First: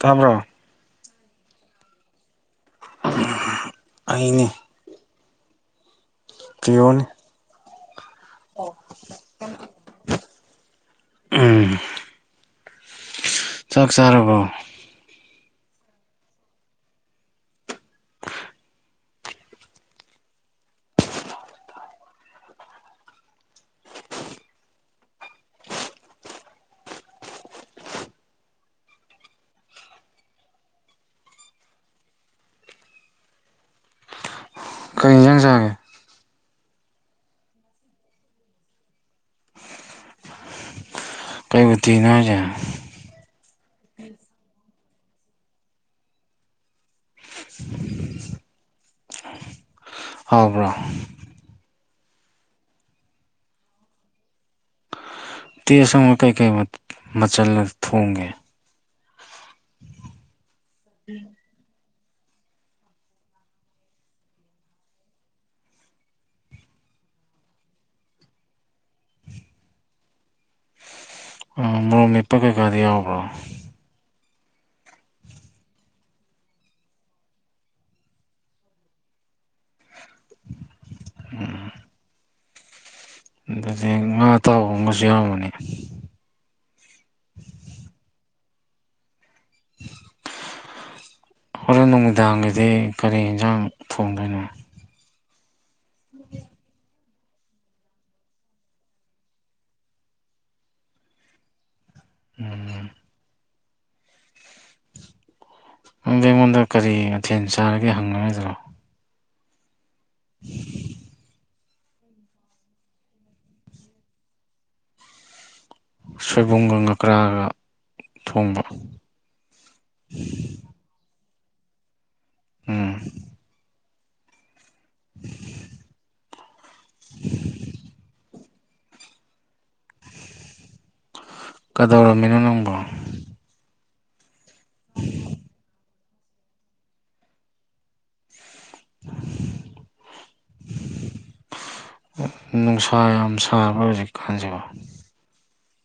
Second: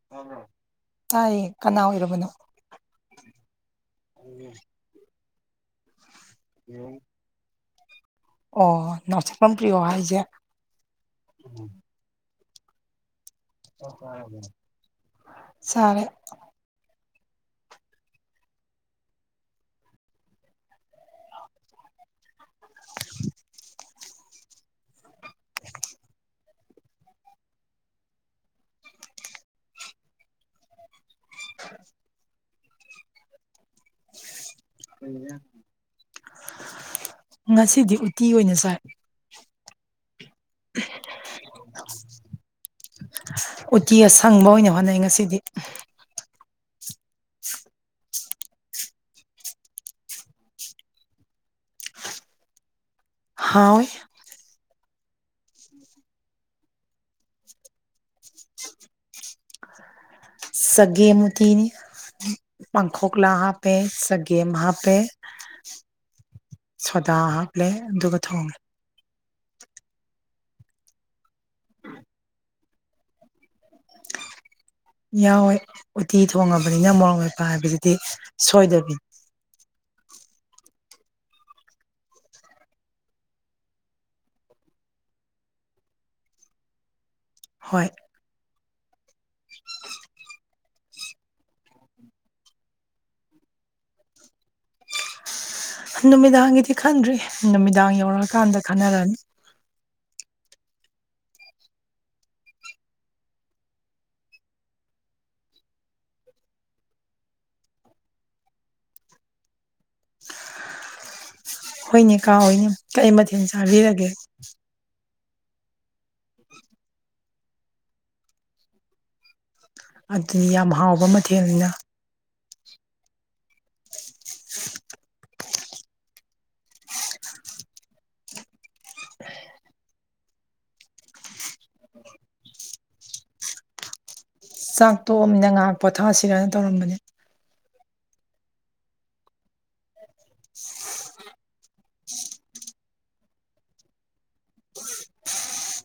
ꯀꯝꯕ꯭ꯔꯣ ꯇꯥꯏꯌꯦ ꯀꯅꯥ ꯑꯣꯏꯔꯕꯅꯣ ꯑꯅꯦ ꯄꯤꯌꯟ ꯑꯣ ꯅꯁꯤꯝ ꯄ꯭ꯔꯤꯌꯣ ꯍꯥꯏꯁꯦ ꯎꯝ ꯆꯥꯛ ꯆꯥꯔꯕꯣ [unintelligible] ꯁꯥꯔꯦ [unintelligible] [unintelligible] ꯀꯩ ꯏꯟꯖꯥꯡ ꯆꯥꯒꯦ ꯉꯁꯤꯗꯤ ꯎꯇꯤ ꯑꯣꯏꯅ ꯁꯥꯏ [unintelligible] ꯀꯩꯕꯨ ꯊꯤꯅꯣ ꯍꯥꯏꯁꯦ ꯎꯇꯤ ꯑꯁꯪꯕ ꯑꯣꯏꯅ ꯍꯣꯠꯅꯩ ꯉꯁꯤꯗꯤ [unintelligible] ꯍꯥꯏꯕ꯭ꯔꯥ ꯍꯥꯎ ꯇꯦꯁꯪꯕ ꯀꯩꯀꯩ ꯃꯆꯜ ꯊꯣꯡꯒꯦ ꯁꯒꯦꯃ ꯊꯤꯅꯤ ꯄꯥꯡꯈꯣꯛꯂꯥ ꯍꯥꯞꯄꯦ ꯆꯒꯦꯝ ꯍꯥꯞꯄꯦ ꯁꯣꯗꯥ ꯍꯥꯞꯂꯦ ꯑꯗꯨꯒ ꯊꯣꯡꯉꯦ ꯃꯣꯔꯣ ꯅꯤꯠꯄ ꯀꯩꯀꯥꯗꯤ ꯌꯥꯎꯕ꯭ꯔꯣ ꯌꯥꯎꯋꯦ ꯎꯇꯤ ꯊꯣꯡꯉꯕꯅꯤꯅ ꯃꯔꯣꯛ ꯃꯄ ꯍꯥꯏꯗꯨꯗꯤ ꯁꯣꯏꯗꯕꯤꯅꯤ ꯑꯗꯨꯗꯤ ꯉꯥ ꯑ ꯇꯥꯕꯒꯁꯨ ꯌꯥꯝꯎꯕꯅꯤ ꯍꯣꯏ ꯍꯣꯔꯦꯟ ꯅꯨꯃꯤꯗꯥꯡꯒꯤꯗꯤ ꯀꯔꯤ ꯌꯦꯟꯁꯥꯡ ꯊꯣꯡꯗꯣꯏꯅꯣ ꯅꯨꯃꯤꯗꯥꯡꯒꯤꯗꯤ ꯈꯟꯗ꯭ꯔꯤ ꯅꯨꯃꯤꯗꯥꯡ ꯌꯧꯔꯛꯑꯀꯥꯟꯗ ꯈꯟꯅꯔꯅꯤ ꯎꯝ ꯅꯪꯗ ꯑꯩꯉꯣꯟꯗ ꯀꯔꯤ ꯃꯊꯦꯜ ꯆꯥꯔꯒꯦ ꯍꯪꯅꯔꯣꯏꯗ꯭ꯔꯣ [unintelligible] ꯍꯣꯏꯅꯦ ꯀꯥ ꯍꯣꯏꯅꯦ ꯀꯩ ꯃꯊꯦꯜ ꯆꯥꯕꯤꯔꯒꯦ ꯁꯣꯏꯕꯨꯝꯒ ꯉꯀ꯭ꯔꯥꯒ ꯊꯣꯡꯕ ꯑꯗꯨꯗꯤ ꯌꯥꯝ ꯍꯥꯎꯕ ꯃꯊꯦꯜꯅꯤꯅ ꯎꯝ [unintelligible] ꯀꯗꯧꯔꯝꯃꯤꯅꯣ ꯅꯪꯕꯣ ꯆꯥꯛ ꯇꯣꯛꯑꯃꯤꯅ ꯉꯥꯏꯍꯥꯛ ꯄꯣꯊꯥꯁꯤꯔꯅ ꯇꯧꯔꯝꯕꯅꯦ ꯅꯨꯡꯁꯥ ꯌꯥꯝ ꯁꯥꯔꯕ ꯍꯧꯖꯤꯛꯀꯥꯟꯁꯤꯕ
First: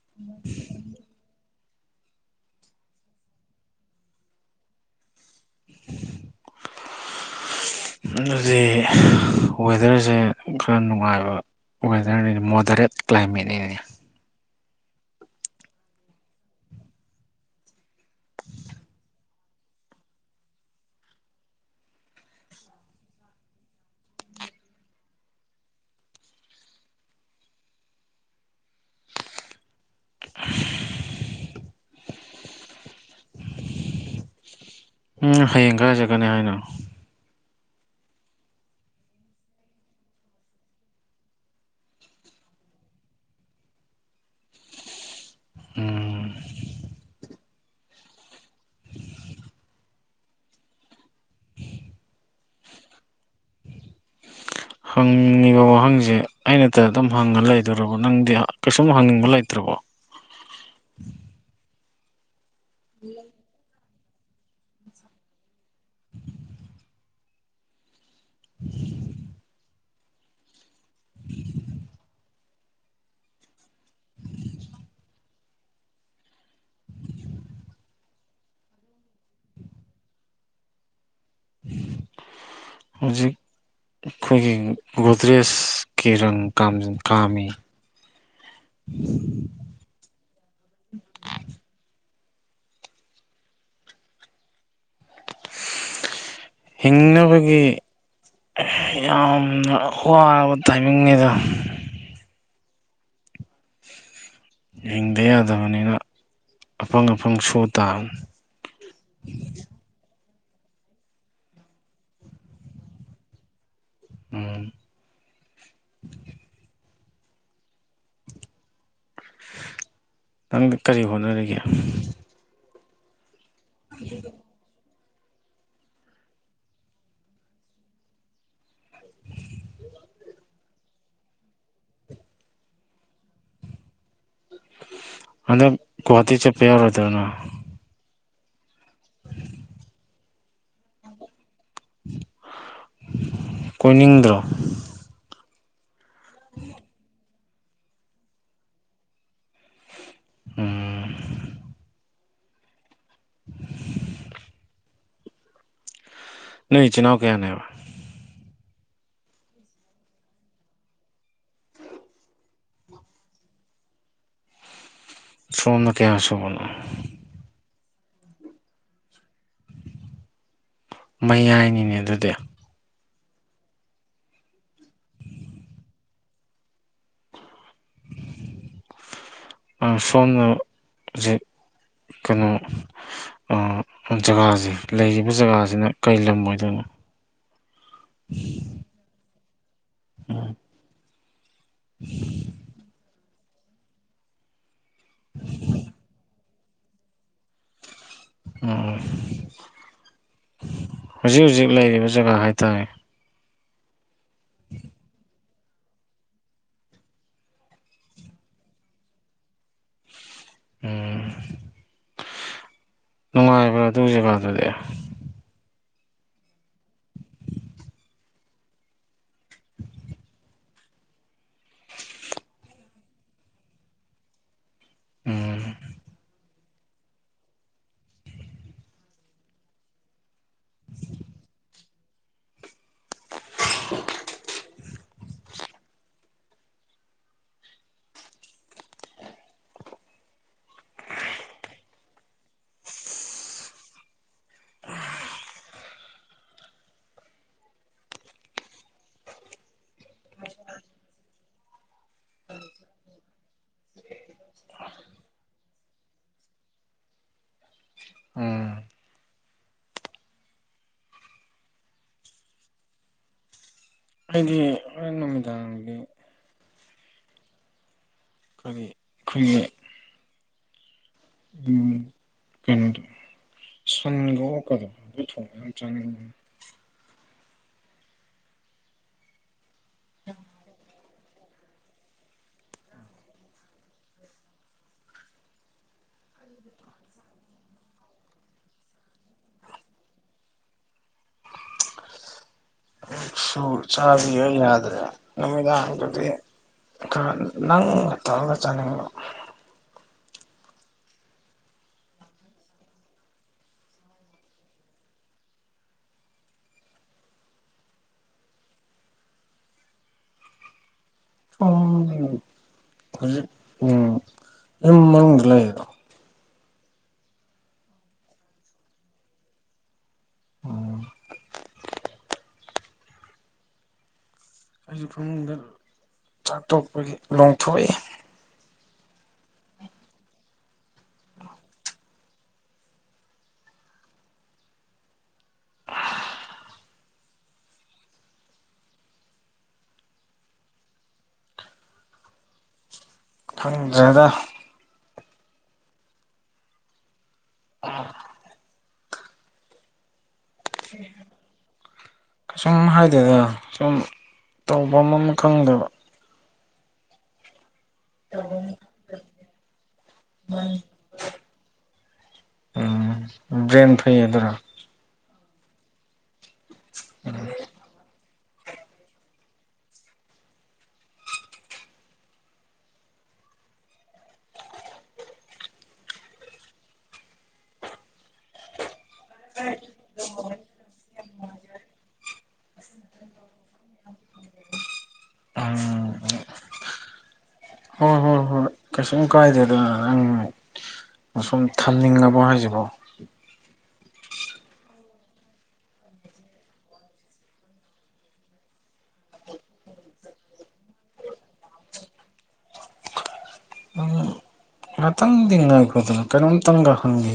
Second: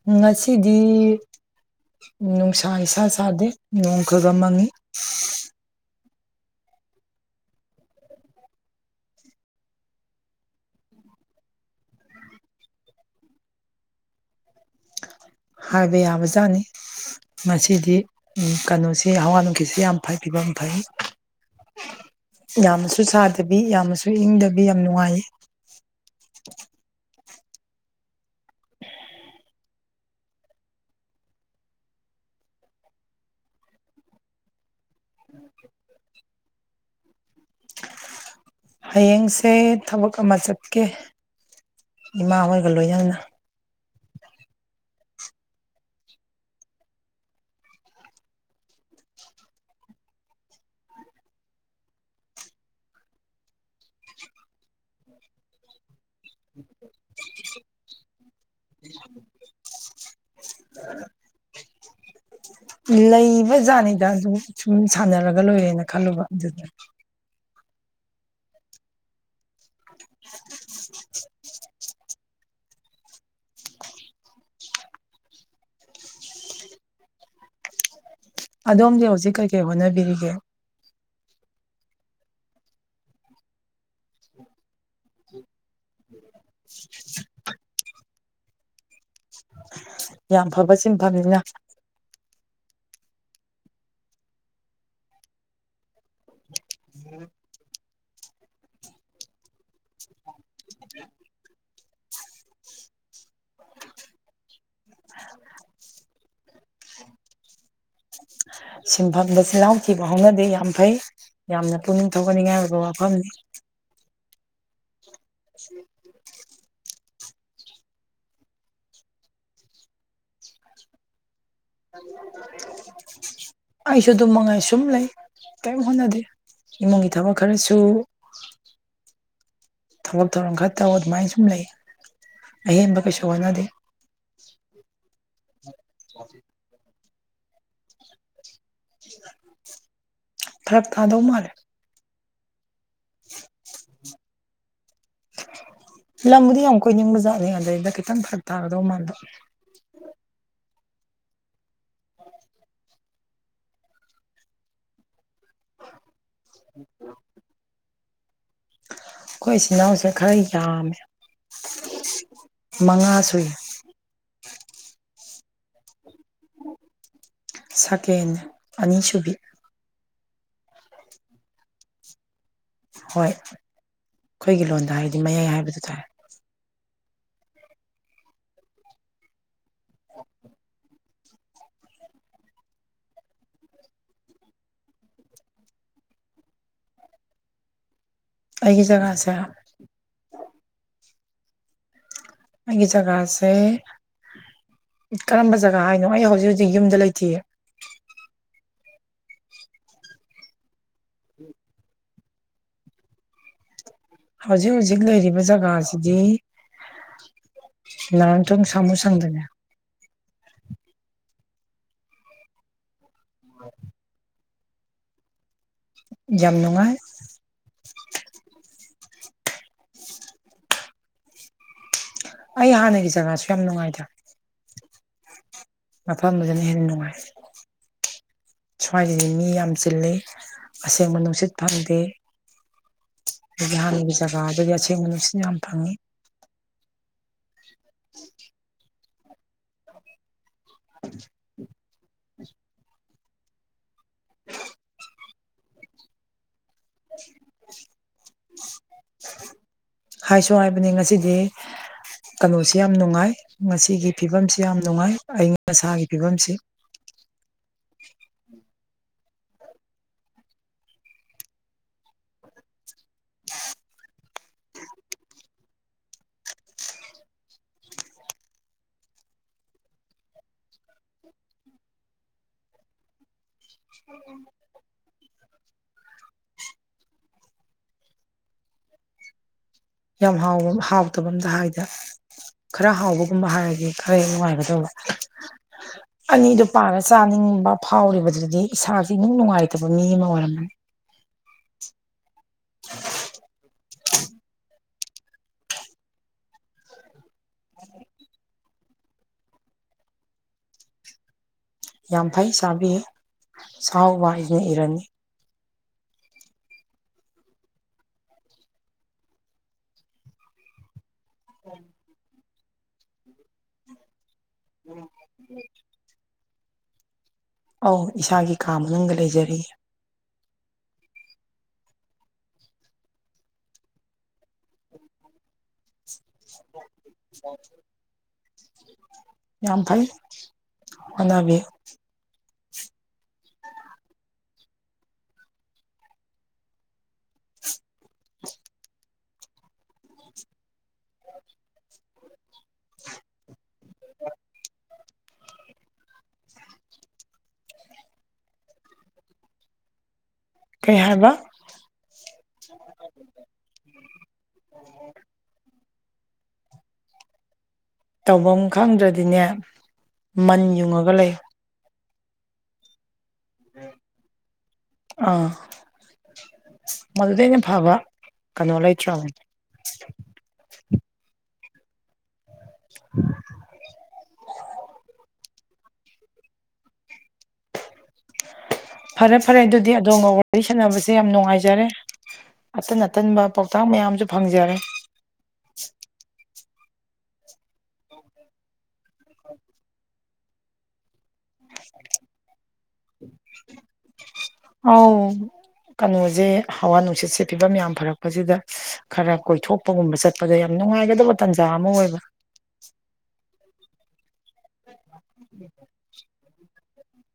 ꯎꯝ ꯉꯁꯤꯗꯤ ꯅꯨꯡꯁꯥ ꯏꯁꯥ ꯁꯥꯗꯦ ꯅꯣꯡ ꯈꯕ ꯃꯪꯉꯤ ꯑꯗꯨꯗꯤ ꯋꯦꯗꯔꯁꯦ ꯈꯔ ꯅꯨꯡꯉꯥꯏꯕ ꯋꯦꯗꯔꯅꯤꯅꯤ ꯃꯣꯗꯔꯦꯠ ꯀ꯭ꯂꯥꯏꯃꯦꯠꯅꯤꯅꯤ ꯍꯥꯏꯕ ꯌꯥꯕ ꯖꯥꯠꯅꯤ ꯃꯁꯤꯗꯤ ꯀꯩꯅꯣꯁꯤ ꯍꯋꯥ ꯅꯨꯡꯈꯠꯁꯤ ꯌꯥꯝ ꯐꯩ ꯐꯤꯕꯝ ꯐꯩ ꯌꯥꯝꯅꯁꯨ ꯁꯥꯗꯕꯤ ꯌꯥꯝꯅꯁꯨ ꯏꯪꯗꯕꯤ ꯌꯥꯝ ꯅꯨꯡꯉꯥꯏ ꯎꯝ ꯍꯌꯦꯡ ꯈꯔ ꯆꯠꯀꯅꯤ ꯍꯥꯏꯅ ꯍꯌꯦꯡꯁꯦ ꯊꯕꯛ ꯑꯃ ꯆꯠꯀꯦ ꯏꯃꯥ ꯍꯣꯏꯒ ꯂꯣꯏꯅꯅ ꯎꯝ ꯍꯪꯉꯤꯕ ꯋꯥꯍꯪꯁꯦ ꯑꯩꯅꯇ ꯑꯗꯨꯝ ꯍꯪꯉ ꯂꯩꯗꯣꯏꯔꯕ ꯅꯪꯗꯤ ꯀꯩꯁꯨꯝ ꯍꯪꯅꯤꯡꯕ ꯂꯩꯇ꯭ꯔꯕꯣ ꯑ ꯂꯩꯕꯖꯅꯤ ꯗ ꯑꯗꯨꯝ ꯁꯨꯝ ꯁꯥꯟꯅꯔꯒ ꯂꯣꯏꯔꯦꯅ ꯈꯜꯂꯨꯕ ꯑꯗꯨꯗ [unintelligible] [unintelligible] ꯎꯝ ꯑꯗꯣꯝꯗꯤ ꯍꯧꯖꯤꯛ ꯀꯩꯀꯩ ꯍꯣꯠꯅꯕꯤꯔꯤꯒꯦ ꯍꯧꯖꯤꯛ ꯑꯩꯈꯣꯏꯒꯤ ꯒꯣꯗ꯭ꯔꯦꯖ ꯀꯤꯔꯪ ꯀꯥꯃꯤ [unintelligible] ꯌꯥꯝ ꯐꯕ ꯁꯤꯟꯐꯝꯅꯤꯅ ꯍꯤꯡꯅꯕꯒꯤ ꯑ ꯍ [unintelligible] ꯇꯥꯏꯃꯤꯡꯗ ꯍꯤꯡꯗ ꯌꯥꯗꯕꯅꯤꯅ ꯑꯐꯪ ꯑꯐꯪ ꯁꯣ ꯇꯥ ꯁꯤꯟꯐꯝꯗ ꯆꯜꯍꯥꯎ ꯊꯤꯕ ꯍꯧꯅꯗꯦ ꯌꯥꯝ ꯐꯩ ꯌꯥꯝꯅ ꯄꯨꯛꯅꯤꯡ ꯊꯧꯒꯠꯅꯤꯡꯉꯥꯏ ꯑꯣꯏꯕ ꯋꯥꯐꯝꯅꯤ ꯎꯝ ꯎꯝ ꯅꯪꯗ ꯀꯔꯤ ꯍꯣꯠꯅꯔꯤꯒꯦ [unintelligible] ꯑꯩꯁꯨ ꯑꯗꯨꯝ ꯃꯉꯥꯏ ꯁꯨꯝ ꯂꯩ ꯀꯔꯤꯝ ꯍꯣꯠꯅꯗꯦ ꯏꯃꯨꯡꯒꯤ ꯊꯕꯛ ꯈꯔꯁꯨ ꯊꯕꯛ ꯊꯧꯔꯝ ꯈꯔ ꯇꯧꯕ ꯑꯗꯨꯃꯥꯏꯅ ꯁꯨꯝ ꯂꯩ ꯑꯍꯦꯟꯕ ꯀꯩꯁꯨ ꯍꯣꯠꯅꯗꯦ ꯑꯗꯣ ꯀꯨꯍꯇꯤ ꯆꯄꯦꯌꯥꯔ ꯑꯗꯨꯅ ꯐꯔꯞ ꯊꯥꯗꯧ ꯃꯥꯜꯂꯦ ꯀꯣꯏꯅꯤꯡꯗ꯭ꯔ ꯂꯪꯒꯗ ꯑꯃ ꯀ ꯅꯤꯡꯅꯨꯡ ꯃꯖꯥ ꯑꯗꯨꯗꯩꯗ ꯈꯤꯇꯪ ꯐꯔꯛ ꯇꯥꯔꯗꯧ ꯃꯥꯟꯥꯟꯕ ꯎꯝ ꯅ ꯏ ꯆꯤꯟꯅꯥꯎ ꯀꯌꯥꯅꯦꯕ ꯑꯩꯈꯣꯏ ꯏꯆꯜ ꯏꯅꯥꯎꯁꯦ ꯈꯔ ꯌꯥꯝꯃꯦ ꯃꯉꯥ ꯁꯨꯏ ꯁꯃꯝꯅ ꯀꯌꯥ ꯁꯨꯃꯣ ꯁꯀꯦꯟ ꯑꯅꯤꯁꯨꯨꯕꯤ ꯃꯌꯥꯏꯅꯤꯅꯦ ꯑꯗꯨꯗꯤ ꯍꯣꯏ ꯑꯩꯈꯣꯏꯒꯤ ꯂꯣꯟꯗ ꯍꯥꯏꯔꯗꯤ ꯃꯌꯥꯏ ꯍꯥꯏꯕꯗꯨ ꯇꯥꯔꯦ ꯑ ꯁꯣꯅ ꯍꯧꯖꯤꯛ ꯀꯩꯅꯣ ꯖꯒꯥꯁꯦ ꯂꯩꯔꯤꯕ ꯖꯒꯥꯁꯤꯅ ꯀꯔꯤ ꯂꯝ ꯑꯣꯏꯗꯣꯏꯅꯣ ꯑꯩꯒꯤ ꯖꯒꯥꯁꯦ ꯎꯝ ꯎꯝ ꯑꯩꯒꯤ ꯖꯒꯥꯁꯦ ꯀꯔꯝꯕ ꯖꯒꯥ ꯍꯥꯏꯅꯣ ꯑꯩ ꯍꯧꯖꯤꯛ ꯍꯧꯖꯤꯛ ꯌꯨꯝꯗ ꯂꯩꯇꯌꯦ ꯑꯣ ꯍꯧꯖꯤꯛ ꯍꯧꯖꯤꯛ ꯂꯩꯔꯤꯕ ꯖꯒꯥ ꯍꯥꯏꯇꯥꯔꯦ ꯍꯧꯖꯤꯛ ꯍꯧꯖꯤꯛ ꯂꯩꯔꯤꯕ ꯖꯒꯥ ꯉꯥꯁꯤꯗꯤ ꯅꯔꯟꯊꯪ ꯁꯥꯃꯨ ꯁꯪꯗꯅꯦ ꯎꯝ ꯅꯨꯡꯉꯥꯏꯕ꯭ꯔ ꯑꯗꯨ ꯖꯒꯥꯗ ꯑꯗꯦ ꯝ ꯅꯨꯡꯉꯥꯏ [unintelligible] ꯑꯩ ꯍꯥꯟꯅꯒꯤ ꯖꯒꯥꯁꯨ ꯌꯥꯝ ꯅꯨꯡꯉꯥꯏꯇ꯭ꯔꯦ ꯎꯝ ꯃꯐꯝꯗꯅ ꯍꯦꯟꯅ ꯅꯨꯡꯉꯥꯏ ꯁ꯭ꯋꯥꯏꯁꯤꯗꯤ ꯃꯤ ꯌꯥꯝ ꯆꯤꯜꯂꯤ ꯑꯁꯦꯡꯕ ꯅꯨꯡꯁꯤꯠ ꯐꯪꯗꯦ ꯌꯥꯍꯅ ꯆꯒ ꯑꯗꯨ ꯦꯡꯂꯤꯁꯤꯅ ꯌꯥꯝꯝ ꯊꯪꯉꯤ ꯎꯝ [unintelligible] ꯍꯥꯏꯁꯨ ꯍꯥꯏꯕꯅꯤ ꯉꯁꯤꯗꯤ ꯀꯩꯅꯣꯁꯤ ꯌꯥꯝ ꯅꯨꯡꯉꯥꯏ ꯉꯁꯤꯒꯤ ꯐꯤꯕꯝꯁꯤ ꯌꯥꯝ ꯅꯨꯡꯉꯥꯏ ꯑꯏꯪ ꯑꯁꯥꯒꯤ ꯐꯤꯕꯝꯁꯤ ꯎꯝ ꯑꯩꯗꯤ ꯅꯨꯃꯤꯗꯥꯗꯤ ꯀꯔꯤ ꯑꯩꯈꯨꯏꯒꯤ ꯑꯣ ꯀꯗꯣ ꯑꯗꯨ ꯊꯣꯡ ꯌꯥꯝ ꯆꯪꯉ [inaudible] [unintelligible] ꯌꯥꯝ ꯍꯥꯎꯕ ꯍꯥꯎꯇꯕ ꯑꯝꯇ ꯍꯥꯏꯗ ꯈꯔ ꯍꯥꯎꯕꯒꯨꯝꯕ ꯍꯥꯏꯔꯗꯤ ꯈꯔ ꯍ ꯅꯨꯡꯉꯥꯏꯒꯗꯧꯕ ꯑꯅꯤꯗꯨꯣ ꯄꯥꯅ ꯆꯥꯅꯤꯡꯕ ꯐꯥꯎꯔꯤꯕꯗꯨꯗꯤ ꯏꯁꯥꯥꯁ ꯏꯅꯨꯡ ꯅꯨꯡꯉꯥꯏꯇꯕ ꯃꯤ ꯑꯃ ꯑꯣꯏꯔꯝꯕꯅꯤ ꯁꯨ ꯆꯥꯕꯤꯌ ꯌꯥꯗ꯭ꯔꯦ ꯅꯨꯃꯤꯗꯥꯪꯗꯗꯤ ꯅꯪ ꯅꯥ ꯇꯧꯔꯒ ꯆꯅꯤꯡꯕ ꯌꯥꯝ ꯐꯩ ꯆꯥꯕꯤꯌꯨ ꯆꯥꯎꯥꯎꯕ ꯍꯥꯏꯅ ꯏꯔꯅꯤ ꯑꯣ ꯎꯝ ꯅꯪ ꯃꯅꯨꯡꯗ ꯂꯩꯔꯤ ꯅꯇꯔꯣ ꯑꯧ ꯏꯁꯥꯒꯤ ꯀꯥ ꯃꯅꯨꯡꯗ ꯂꯩꯖꯔꯤ ꯎꯝ ꯑꯩꯁꯨ ꯈꯨꯡꯪꯗ ꯆꯥꯛ ꯇꯣꯛꯄꯒꯤ ꯂꯣꯡꯊꯣꯛꯏ ꯌꯥꯝ ꯐꯩ ꯍꯣꯠꯅꯕꯤꯎ [inaudible] [unintelligible] ꯈꯪꯗ꯭ꯔꯦꯗ ꯑꯥ ꯀꯩ ꯍꯥꯏꯕ ꯀꯩꯁꯨꯝ ꯍꯥꯏꯗꯦꯗ ꯁꯨꯝ ꯇꯧꯕꯝ ꯑꯃ ꯈꯪꯗꯦꯕ ꯇꯧꯐꯝ ꯈꯪꯗ꯭ꯔꯗꯤꯅꯦ ꯃꯟ ꯌꯨꯡꯉꯒ ꯂꯩꯎ ꯎꯝ ꯕ꯭ꯔꯦꯟ ꯐꯩꯌꯦ ꯑꯗꯨꯔꯣ ꯃꯗꯨꯗꯅꯦ ꯐꯥꯕ ꯀꯩꯅꯣ ꯂꯩꯇꯔꯝ ꯎꯝ [inaudible] [unintelligible] ꯐꯔꯦ ꯐꯔꯦ ꯑꯗꯨꯗꯤ ꯑꯗꯣꯝꯒ ꯋꯥꯔꯤ ꯁꯥꯟꯅꯕꯁꯦ ꯌꯥꯝ ꯅꯨꯡꯉꯥꯏꯖꯔꯦ ꯑꯇꯟ ꯑꯇꯟꯕ ꯄꯥꯎꯇꯥꯛ ꯃꯌꯥꯝꯁꯨ ꯐꯪꯖꯔꯦ [inaudible] ꯎꯝ [unintelligible] ꯍꯣꯏ ꯍꯣꯏ ꯍꯣꯏ꯫ ꯀꯩꯁꯨꯝ ꯀꯥꯏꯗꯗ ꯅꯪ ꯑꯁꯨꯝ ꯊꯝꯅꯤꯡꯉꯕ ꯍꯥꯏꯁꯤꯕꯣ ꯑꯥꯎ ꯀꯩꯅꯣꯁꯦ ꯍꯋꯥ ꯅꯨꯡꯁꯤꯠꯁꯦ ꯐꯤꯕꯝ ꯌꯥꯝ ꯐꯔꯛꯄꯁꯤꯗ ꯈꯔ ꯀꯣꯏꯊꯣꯛꯄꯒꯨꯝꯕ ꯆꯠꯄꯗ ꯌꯥꯝ ꯅꯨꯡꯉꯥꯏꯒꯗꯕ ꯇꯥꯟꯖꯥ ꯑꯃ ꯑꯣꯏꯕ ꯎꯝ ꯉꯥꯛꯇꯪꯗꯤ ꯉꯥꯏꯈꯗꯨ ꯀꯩꯅꯣꯝꯇꯪꯒ [unintelligible]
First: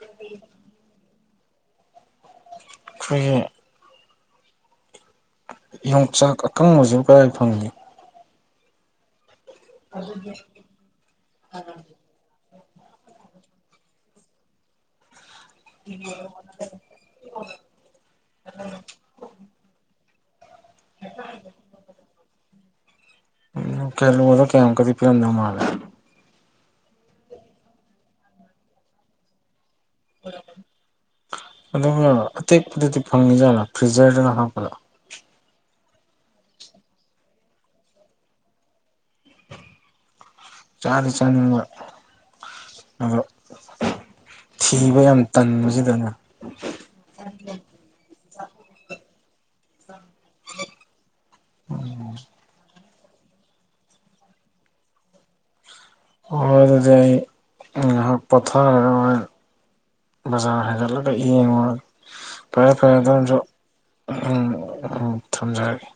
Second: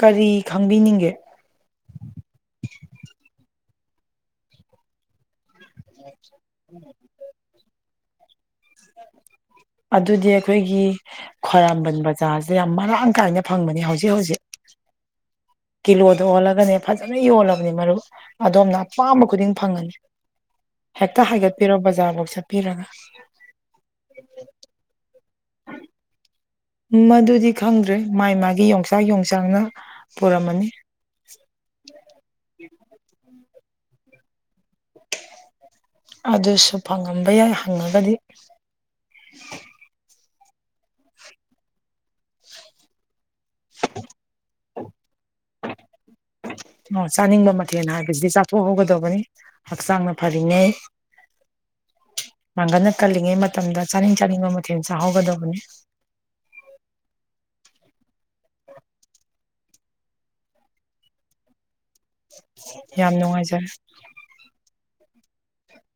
ꯀꯔꯤ ꯈꯪꯕꯤꯅꯤꯡꯒꯦ ꯑꯩꯈꯣꯏꯒꯤ ꯌꯣꯡꯆꯥꯛ ꯑꯀꯪꯕꯕꯁꯤ ꯀꯗꯥꯏ ꯐꯪꯏꯦ ꯑꯗꯨꯗꯤ ꯑꯩꯈꯣꯏꯒꯤ ꯈ꯭ꯋꯥꯏꯔꯝꯕꯟ ꯕꯖꯥꯔꯁꯦ ꯌꯥꯝ ꯃꯔꯥꯡ ꯀꯥꯏꯅ ꯐꯪꯕꯅꯤ ꯍꯧꯖꯤꯛ ꯍꯧꯖꯤꯛ ꯀꯤꯂꯣꯗ ꯑꯣꯜꯂꯒꯅꯦ ꯐꯖꯅ ꯌꯣꯜꯂꯕꯅꯤ ꯃꯔꯨꯞ ꯑꯗꯣꯝꯅ ꯑꯄꯥꯝꯕ ꯈꯨꯗꯤꯡ ꯐꯪꯉꯅꯤ ꯍꯦꯛꯇ ꯍꯥꯏꯒꯠꯄꯤꯔꯣ ꯕꯖꯥꯔꯐꯧ ꯆꯠꯄꯤꯔꯒ ꯀꯦꯂꯣ ꯃꯣ ꯀꯌꯥꯝ ꯀꯔꯤ ꯄꯤ ꯑꯗ ꯃꯥꯔ [unintelligible] ꯃꯗꯨꯗꯤ ꯈꯪꯗ꯭ꯔꯦ ꯃꯥꯥꯏ ꯃꯥꯒꯤ ꯌꯣꯡꯆꯥꯛ ꯌꯣꯡꯆꯥꯛꯅ ꯄꯨꯔꯝꯃꯅꯤ ꯑꯗꯨꯒ ꯑꯇꯦꯛꯄꯗꯗꯤ ꯐꯪꯉꯤ ꯖꯥꯠꯂꯥ ꯐ꯭ꯔꯤꯖꯔꯗꯨꯅ ꯍꯥꯞꯄꯠꯂꯛ ꯑꯗꯨꯁꯨ ꯐꯪꯉꯝꯕ ꯌꯥꯏ ꯍꯪꯉꯒꯗꯤ ꯆꯅꯤ ꯆꯅꯤ ꯑꯣ ꯇꯟꯕꯁꯤꯗꯅꯦ ꯑꯣ ꯆꯥꯅꯤꯡꯕ ꯃꯊꯦꯜ ꯍꯥꯏꯕꯁꯤꯗꯤ ꯆꯥꯊꯣꯛꯍꯧꯒꯗꯧꯕꯅꯤ ꯍꯛꯆꯥꯡꯅ ꯐꯔꯤꯉꯩ ꯃꯥꯡꯒꯟ ꯀꯜꯂꯤꯉꯩ ꯃꯇꯝꯗ ꯆꯥꯅꯤꯡ ꯆꯥꯅꯤꯡꯕ ꯃꯊꯦꯜ ꯆꯥꯍꯧꯒꯗꯕꯅꯦ ꯍꯣꯏ ꯑꯗꯨꯗꯤ ꯑꯩ ꯉꯥꯏꯍꯥꯛ ꯄꯣꯊꯥꯔꯒ ꯕꯖꯥꯔ ꯍꯦꯟꯒꯠꯂꯒ ꯌꯦꯡꯉꯣ ꯐꯔꯦ ꯐꯔꯦ ꯌꯥꯝ ꯑꯗꯨ ꯅꯨꯡꯉꯥꯏꯖꯔꯦ ꯎꯝ ꯊꯝꯖꯔꯤꯒꯦ